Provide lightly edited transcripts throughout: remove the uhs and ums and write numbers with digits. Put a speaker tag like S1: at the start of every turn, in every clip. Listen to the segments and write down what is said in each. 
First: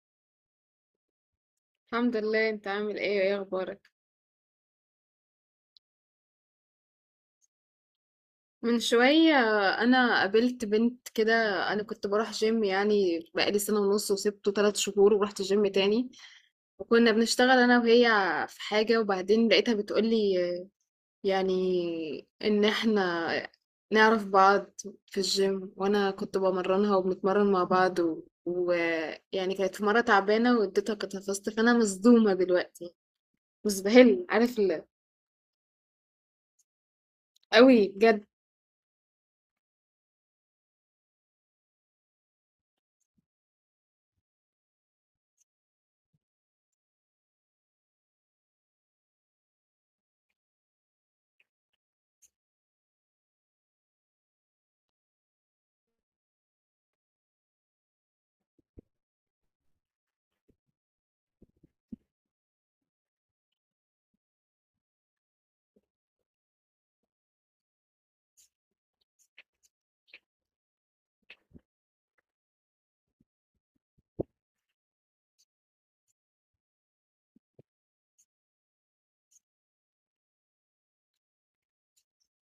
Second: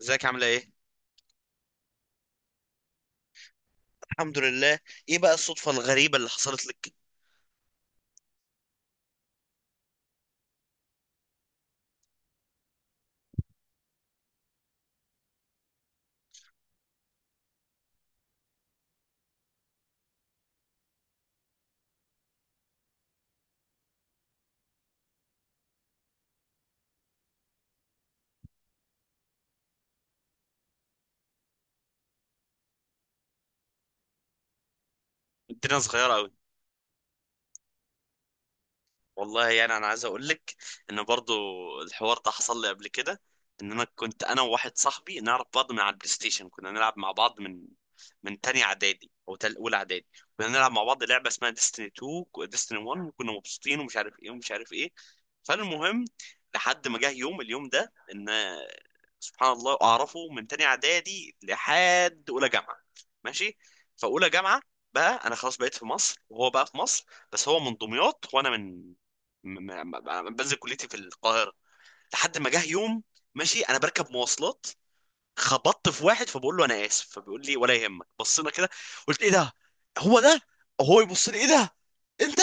S1: ازيك، عامله ايه؟
S2: الحمد لله. انت عامل ايه؟ اخبارك؟
S1: الحمد لله. ايه بقى الصدفه الغريبه اللي حصلت لك؟
S2: من شوية انا قابلت بنت كده. انا كنت بروح جيم، يعني بقالي سنة ونص، وسبته ثلاث شهور ورحت جيم تاني، وكنا بنشتغل انا وهي في حاجة. وبعدين لقيتها بتقولي، يعني، ان احنا نعرف بعض في الجيم، وانا كنت بمرنها وبنتمرن مع بعض و- ويعني كانت في مرة تعبانة واديتها كتفست. فانا مصدومة دلوقتي، مزبهل. عارف
S1: الدنيا صغيره قوي.
S2: قوي، بجد.
S1: والله، يعني انا عايز اقول لك ان برضو الحوار ده حصل لي قبل كده، ان انا كنت انا وواحد صاحبي نعرف بعض من على البلاي ستيشن، كنا نلعب مع بعض من تاني اعدادي او تل اولى اعدادي. كنا نلعب مع بعض لعبه اسمها ديستني 2 وديستني 1، وكنا مبسوطين ومش عارف ايه ومش عارف ايه. فالمهم، لحد ما جه يوم، اليوم ده، ان سبحان الله اعرفه من تاني اعدادي لحد اولى جامعه. ماشي. فاولى جامعه بقى، انا خلاص بقيت في مصر وهو بقى في مصر، بس هو من دمياط وانا من، انا بنزل كليتي في القاهره. لحد ما جه يوم، ماشي، انا بركب مواصلات، خبطت في واحد فبقول له انا اسف، فبيقول لي ولا يهمك. بصينا كده، قلت ايه ده، هو ده. هو يبص لي، ايه ده انت؟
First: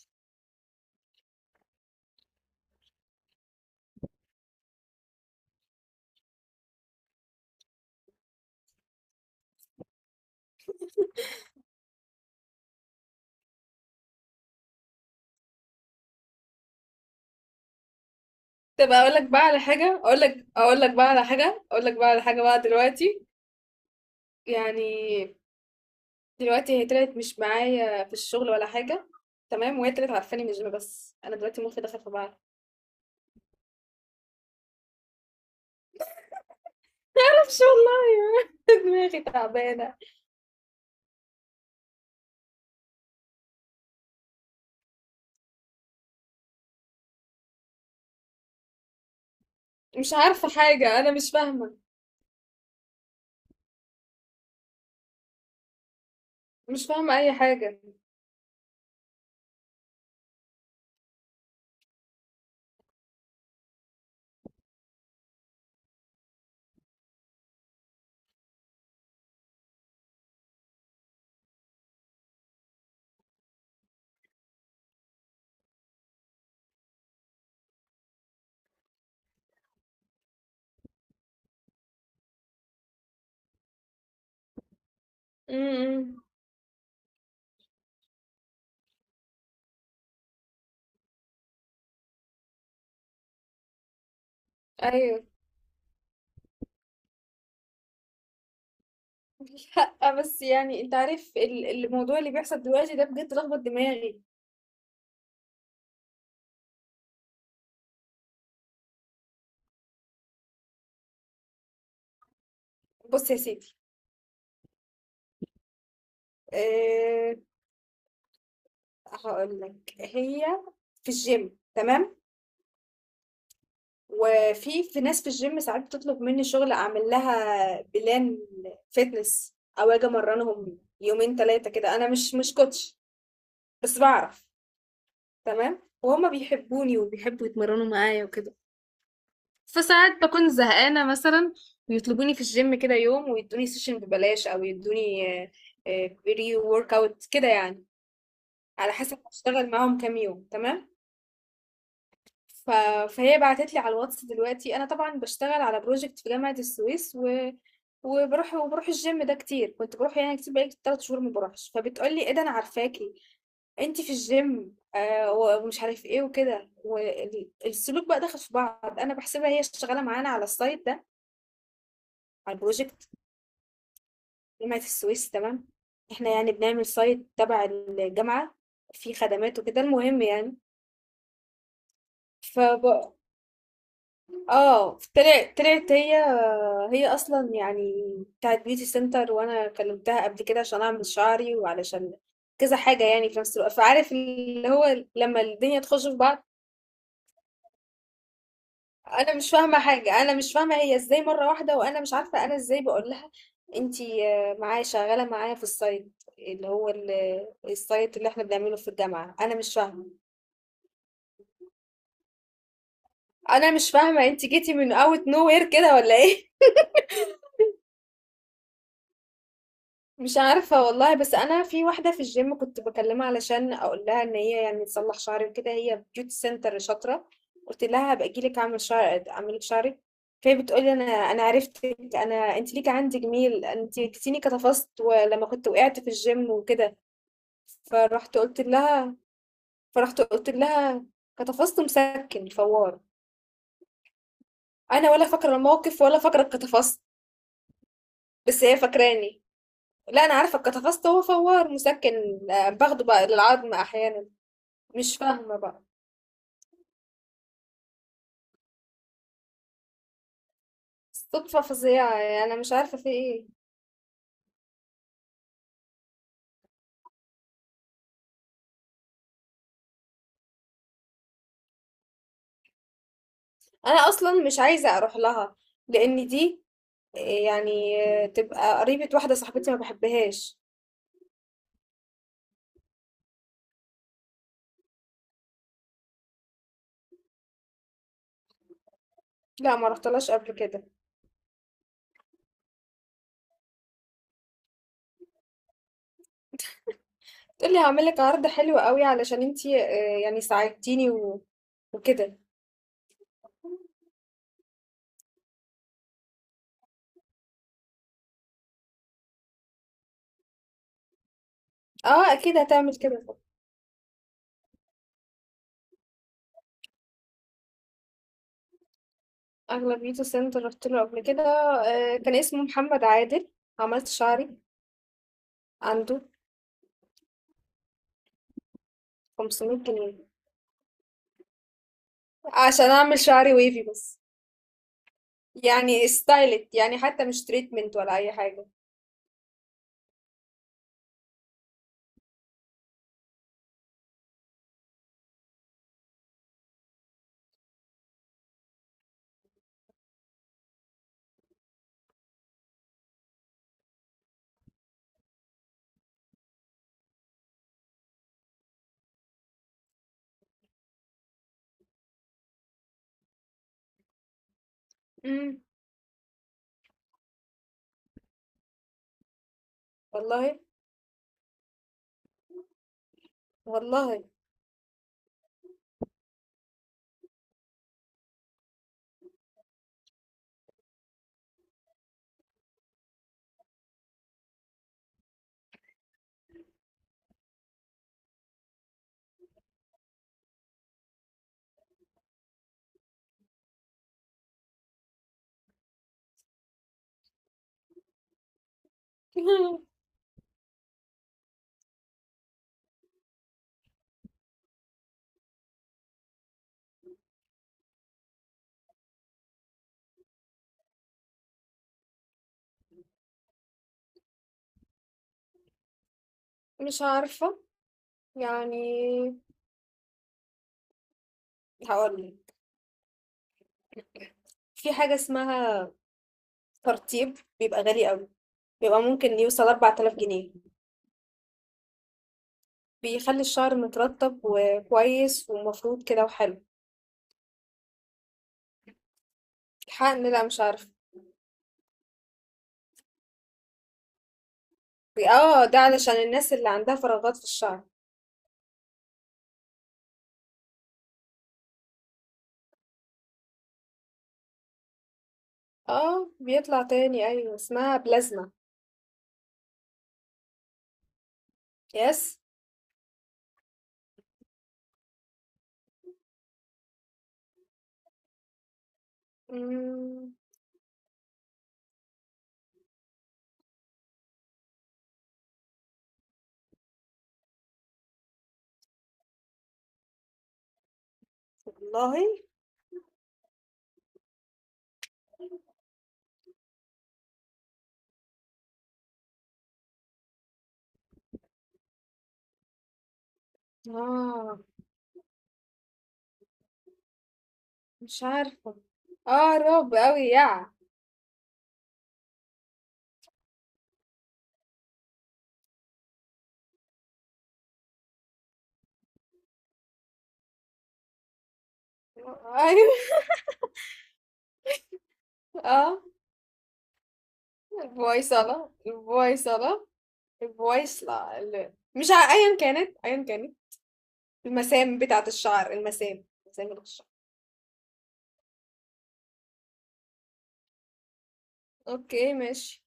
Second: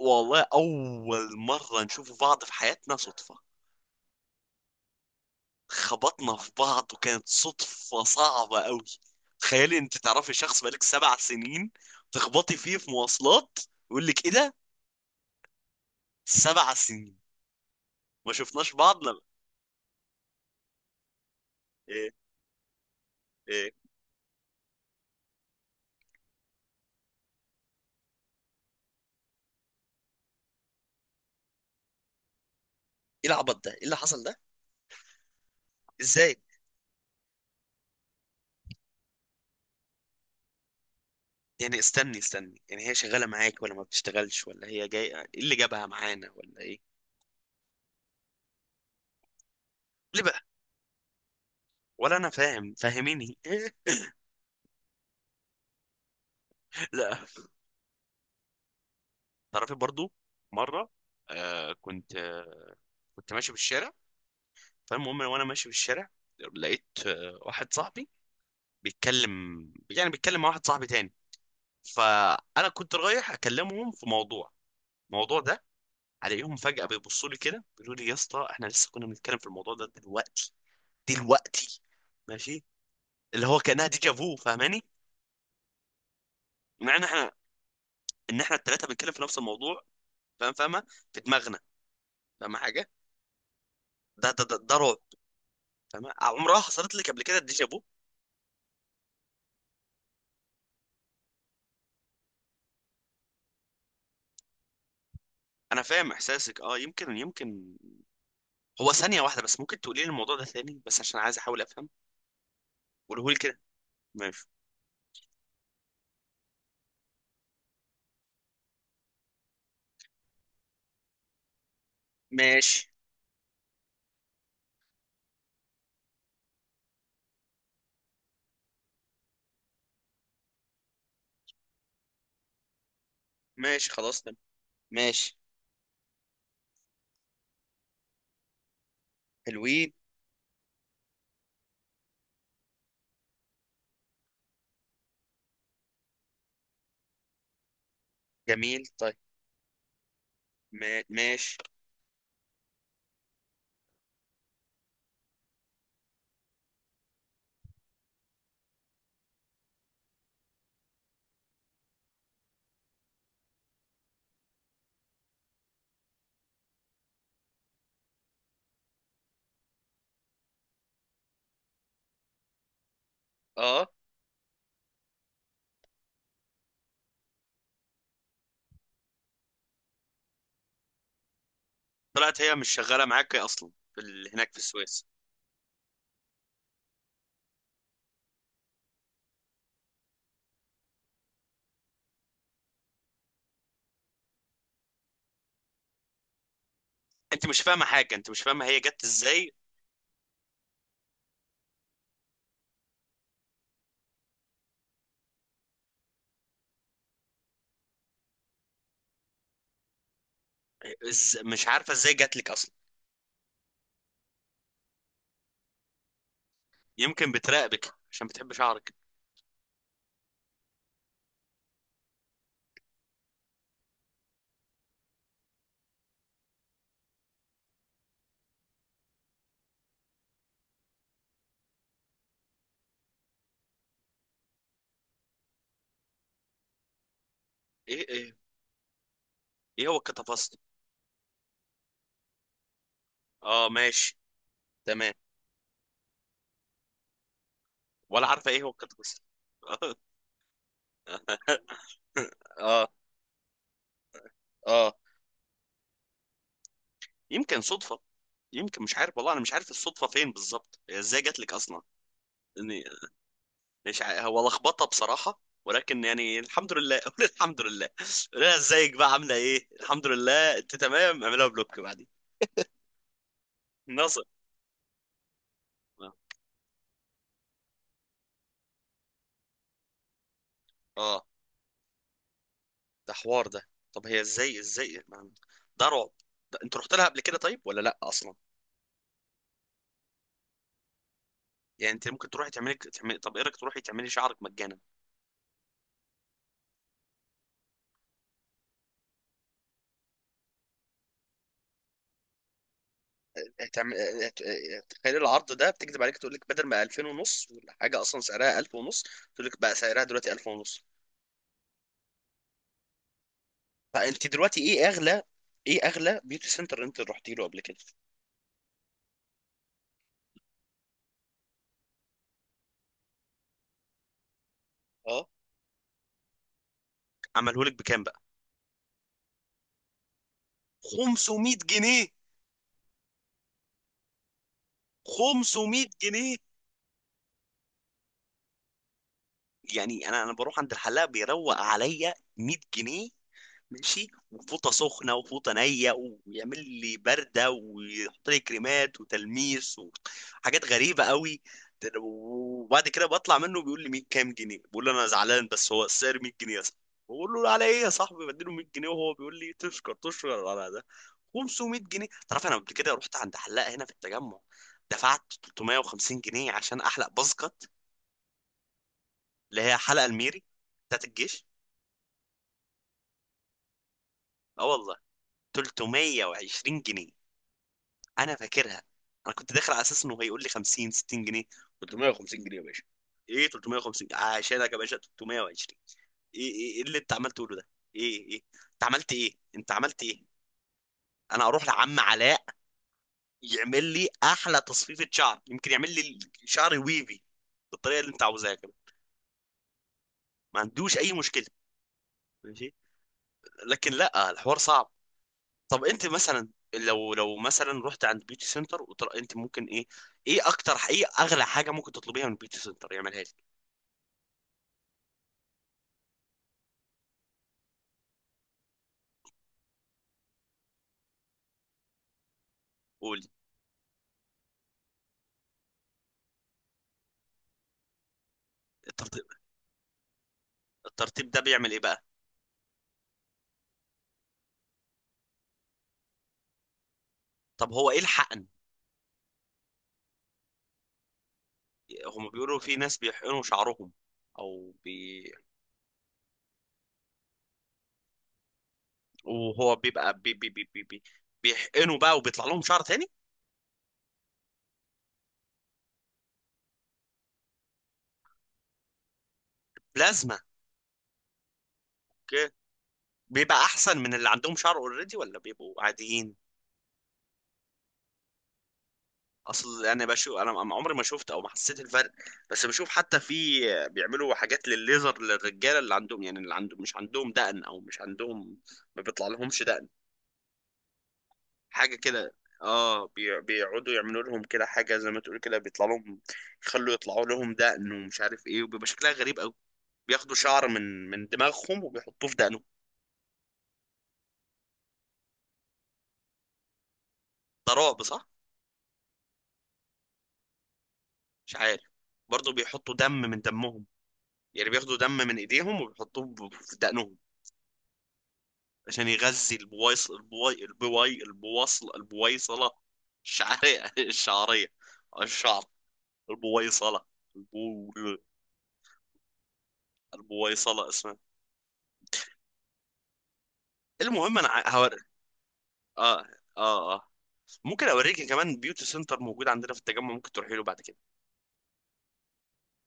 S1: والله اول مره نشوف بعض في حياتنا، صدفه. خبطنا في بعض وكانت صدفه صعبه قوي. تخيلي انت تعرفي شخص بقالك 7 سنين، تخبطي فيه في مواصلات يقول لك ايه ده؟ 7 سنين ما شفناش
S2: طب اقول
S1: بعضنا.
S2: لك بقى على حاجه، اقول لك اقول لك بقى على حاجه اقول لك بقى على
S1: ايه
S2: حاجه بقى دلوقتي.
S1: ايه
S2: يعني دلوقتي هي طلعت مش معايا في الشغل ولا حاجه، تمام؟ وهي طلعت عارفاني. مش بس، انا دلوقتي مخي دخل في بعض.
S1: ايه العبط ده، ايه اللي حصل ده؟ ازاي؟
S2: معرفش والله. دماغي تعبانه.
S1: يعني استني استني، يعني هي شغاله معاك ولا ما بتشتغلش، ولا هي جايه، ايه اللي جابها معانا ولا ايه؟
S2: مش
S1: ليه بقى؟
S2: عارفه حاجه، انا مش فاهمه.
S1: ولا انا فاهم، فاهميني
S2: مش
S1: لا،
S2: فاهمه اي حاجه.
S1: تعرفي برضو، مره كنت، كنت ماشي بالشارع، فالمهم وانا ماشي بالشارع لقيت واحد صاحبي بيتكلم، يعني بيتكلم مع واحد صاحبي تاني، فانا كنت رايح اكلمهم في موضوع، الموضوع ده. عليهم فجأة بيبصوا لي كده، بيقولوا لي يا اسطى احنا لسه كنا بنتكلم في الموضوع ده دلوقتي، دلوقتي، ماشي. اللي هو كانها ديجا فو، فاهماني؟
S2: امم.
S1: معنى، احنا، ان احنا الثلاثه بنتكلم في نفس الموضوع، فاهم؟ فاهمه؟ في دماغنا، فاهمه حاجه؟ ده رعب.
S2: ايوه.
S1: فاهمه؟ عمرها حصلت لك قبل كده الديجا فو؟
S2: لا، بس يعني انت عارف الموضوع اللي بيحصل دلوقتي ده بجد لخبط دماغي.
S1: انا فاهم احساسك. اه، يمكن، يمكن. هو ثانيه واحده بس، ممكن تقولي لي الموضوع ده ثاني بس عشان عايز احاول افهم؟ قوله
S2: بص
S1: لي
S2: يا
S1: كده.
S2: سيدي،
S1: ماشي.
S2: آه، هاقول لك، هي في الgym، تمام،
S1: ماشي،
S2: وفي ناس في الgym ساعات بتطلب مني شغل، أعمل لها بلان fitness، أو آجي أمرنهم يومين 3 كده. أنا مش كوتش،
S1: ماشي،
S2: بس
S1: خلاص تمام.
S2: بعرف.
S1: ماشي.
S2: تمام، وهما بيحبوني وبيحبوا يتمرنوا معايا وكده.
S1: حلوين.
S2: فساعات بكون زهقانة مثلا، ويطلبوني في الgym كده يوم ويدوني سيشن ببلاش، أو يدوني بري ورك أوت كده، يعني
S1: جميل،
S2: على
S1: طيب.
S2: حسب هشتغل معاهم كام يوم. تمام.
S1: ماشي.
S2: ف... فهي بعتت لي على الواتس دلوقتي. انا طبعا بشتغل على بروجكت في جامعة السويس، وبروح الجيم ده كتير، كنت بروح يعني كتير. بقالي 3 شهور ما بروحش، فبتقول لي ايه ده، انا عارفاكي، انت في الجيم، آه، و- ومش عارف ايه وكده. والسلوك بقى داخل في بعض، انا بحسبها هي شغاله معانا على السايت ده، على البروجكت،
S1: اه،
S2: جامعه السويس. تمام، احنا يعني بنعمل سايت تبع الجامعه، فيه خدمات وكده. المهم،
S1: طلعت هي مش شغاله
S2: يعني،
S1: معاك اصلا في هناك في
S2: اه،
S1: السويس؟
S2: طلعت هي. هي اصلا يعني بتاعت بيوتي سنتر. وانا كلمتها قبل كده عشان اعمل شعري، وعلشان كذا حاجه يعني في نفس الوقت. فعارف اللي هو لما الدنيا تخش في بعض.
S1: انت مش فاهمه حاجه، انت مش فاهمه هي جت
S2: انا
S1: ازاي؟
S2: مش فاهمه حاجه، انا مش فاهمه هي ازاي مره واحده، وانا مش عارفه انا ازاي بقول لها انتي، آه، معايا شغاله معايا في السايت اللي هو السايت اللي احنا بنعمله في الجامعه. انا مش فاهمه.
S1: مش عارفه ازاي جت لك اصلا؟
S2: انا مش فاهمه انتي جيتي من اوت نو وير كده ولا ايه؟
S1: يمكن بتراقبك عشان بتحب شعرك.
S2: مش عارفة والله. بس أنا في واحدة في الجيم كنت بكلمها علشان أقول لها إن هي يعني تصلح شعري وكده، هي بيوتي سنتر شاطرة. قلت لها هبقى أجيلك أعمل شعر، أعملك شعرك. فهي بتقولي أنا عرفتك، أنا أنت ليك عندي جميل، أنت كتيني كتفصت ولما كنت وقعت في الجيم وكده.
S1: ايه ايه
S2: فرحت قلت لها
S1: ايه هو
S2: فرحت قلت
S1: الكتافست؟
S2: لها كتفصت مسكن فوار.
S1: اه، ماشي،
S2: أنا
S1: تمام.
S2: ولا فاكرة الموقف، ولا فاكرة الكتفصت،
S1: ولا عارفه ايه
S2: بس
S1: هو
S2: هي
S1: الكتافست.
S2: فاكراني. لا، أنا عارفة الكتفصت هو فوار مسكن، آه،
S1: اه،
S2: باخده بقى للعظم أحيانا.
S1: اه.
S2: مش فاهمة بقى.
S1: يمكن صدفه، يمكن، مش عارف والله، انا مش عارف الصدفه فين بالظبط، هي ازاي جت لك
S2: صدفة
S1: اصلا؟
S2: فظيعة، يعني أنا مش
S1: اني،
S2: عارفة في إيه.
S1: مش هو لخبطه بصراحه، ولكن يعني الحمد لله قول الحمد لله. قول لها ازيك بقى، عامله ايه، الحمد لله، انت تمام، اعملها بلوك بعدين.
S2: أنا
S1: ناصر.
S2: أصلا مش عايزة أروح لها، لأن دي، آه، يعني تبقى قريبة واحدة صاحبتي ما بحبهاش.
S1: اه، ده حوار ده. طب هي ازاي، ازاي، ده رعب. ده انت رحت لها قبل كده طيب ولا لا اصلا؟
S2: لا، ما رحتلهاش قبل كده.
S1: يعني انت ممكن تروحي تعملي، تعملي، طب ايه رايك تروحي تعملي شعرك مجانا؟
S2: تقولي هعملك عرض حلو قوي علشان انتي، آه، يعني ساعدتيني، وكده.
S1: هتعمل هت- تخيل العرض ده، بتكذب عليك تقول لك بدل ما 2000 ونص، ولا حاجه اصلا سعرها 1000 ونص، تقول لك بقى سعرها دلوقتي 1000 ونص.
S2: اه اكيد هتعمل كده.
S1: فانت دلوقتي ايه اغلى؟ ايه اغلى بيوتي سنتر انت رحتي له قبل كده؟
S2: اغلبيته سنتر رحت له قبل كده، آه، كان اسمه محمد عادل. عملت شعري
S1: اه.
S2: عنده.
S1: عمله لك بكام بقى؟
S2: 500 جنيه
S1: 500 جنيه.
S2: عشان اعمل شعري ويفي بس،
S1: 500
S2: يعني
S1: جنيه
S2: ستايلت، يعني حتى مش تريتمنت ولا اي حاجة.
S1: يعني انا بروح عند الحلاق بيروق عليا 100 جنيه. ماشي، وفوطه سخنه وفوطه نيه، ويعمل لي برده، ويحط لي كريمات وتلميس وحاجات غريبه قوي، وبعد كده بطلع منه بيقول لي 100، كام جنيه؟ بقول له انا زعلان، بس هو السعر 100 جنيه يا صاحبي. بقول له على ايه يا صاحبي؟ بديله 100 جنيه وهو بيقول لي تشكر تشكر على ده. 500 جنيه! تعرف انا قبل كده رحت عند حلاقه هنا في التجمع، دفعت
S2: امم.
S1: 350 جنيه عشان احلق باسكت، اللي هي حلقه الميري
S2: والله.
S1: بتاعت الجيش.
S2: والله.
S1: اه والله، 320 جنيه، انا فاكرها. انا كنت داخل على اساس انه هيقول لي 50، 60 جنيه، 350 جنيه يا باشا، ايه 350 عشانك يا باشا، 320؟ ايه ايه إيه اللي انت عمال تقوله ده؟ ايه ايه، انت عملت ايه، انت عملت ايه؟ انا اروح لعم علاء يعمل لي احلى تصفيفة شعر، يمكن يعمل لي شعري ويفي بالطريقة اللي انت عاوزها كده. ما عندوش اي مشكلة. ماشي. لكن لا، الحوار صعب. طب انت مثلا، لو مثلا رحت عند بيوتي سنتر وطلع، انت ممكن ايه؟ ايه اكتر، ايه اغلى حاجه ممكن تطلبيها من بيوتي سنتر يعملها لك؟
S2: مش عارفة، يعني. هقولك،
S1: قولي.
S2: في حاجة اسمها ترطيب، بيبقى غالي قوي، بيبقى
S1: الترتيب
S2: ممكن يوصل 4000 جنيه.
S1: الترتيب ده بيعمل ايه بقى؟
S2: بيخلي الشعر مترطب وكويس ومفروض كده وحلو.
S1: طب هو ايه الحقن؟
S2: الحقن، لا مش عارفة.
S1: هم بيقولوا في ناس بيحقنوا شعرهم، او بي
S2: اه، ده علشان الناس اللي عندها فراغات في الشعر.
S1: وهو بيبقى، بي بي بي بي بي بيحقنوا بقى وبيطلع لهم شعر تاني.
S2: اه، بيطلع تاني، ايوه، اسمها بلازما.
S1: بلازما.
S2: يس.
S1: اوكي. بيبقى احسن من اللي عندهم شعر اوريدي، ولا بيبقوا عاديين؟ اصل انا
S2: مم.
S1: بشوف، انا عمري ما شفت او ما حسيت الفرق. بس بشوف حتى في، بيعملوا حاجات للليزر للرجاله اللي عندهم، يعني اللي عندهم مش عندهم دقن او مش عندهم، ما بيطلع لهمش دقن، حاجه
S2: والله.
S1: كده. اه، بيقعدوا يعملوا لهم كده حاجه زي ما تقول كده، بيطلع لهم، يخلوا يطلعوا لهم دقن ومش عارف ايه، وبيبقى شكلها غريب قوي. بياخدوا شعر من دماغهم وبيحطوه في دقنهم.
S2: اه.
S1: ده رعب
S2: مش
S1: صح؟
S2: عارفة. اه، رعب أوي، يا
S1: مش عارف. برضه بيحطوا دم من دمهم، يعني بياخدوا دم من ايديهم وبيحطوه في دقنهم، عشان يغذي البويصلة
S2: أيوة.
S1: الشعرية الشعرية، الشعر،
S2: اه.
S1: البويصلة، البو
S2: البويصلة، البويصلة.
S1: البويصلة اسمها.
S2: البويصلة، مش أيا كانت، أيا كانت.
S1: المهم انا هوري.
S2: المسام بتاعة الشعر،
S1: اه،
S2: المسام، مسام
S1: اه،
S2: الشعر.
S1: اه. ممكن اوريك كمان بيوتي سنتر موجود عندنا في التجمع، ممكن تروحي له بعد كده.
S2: اوكي، ماشي.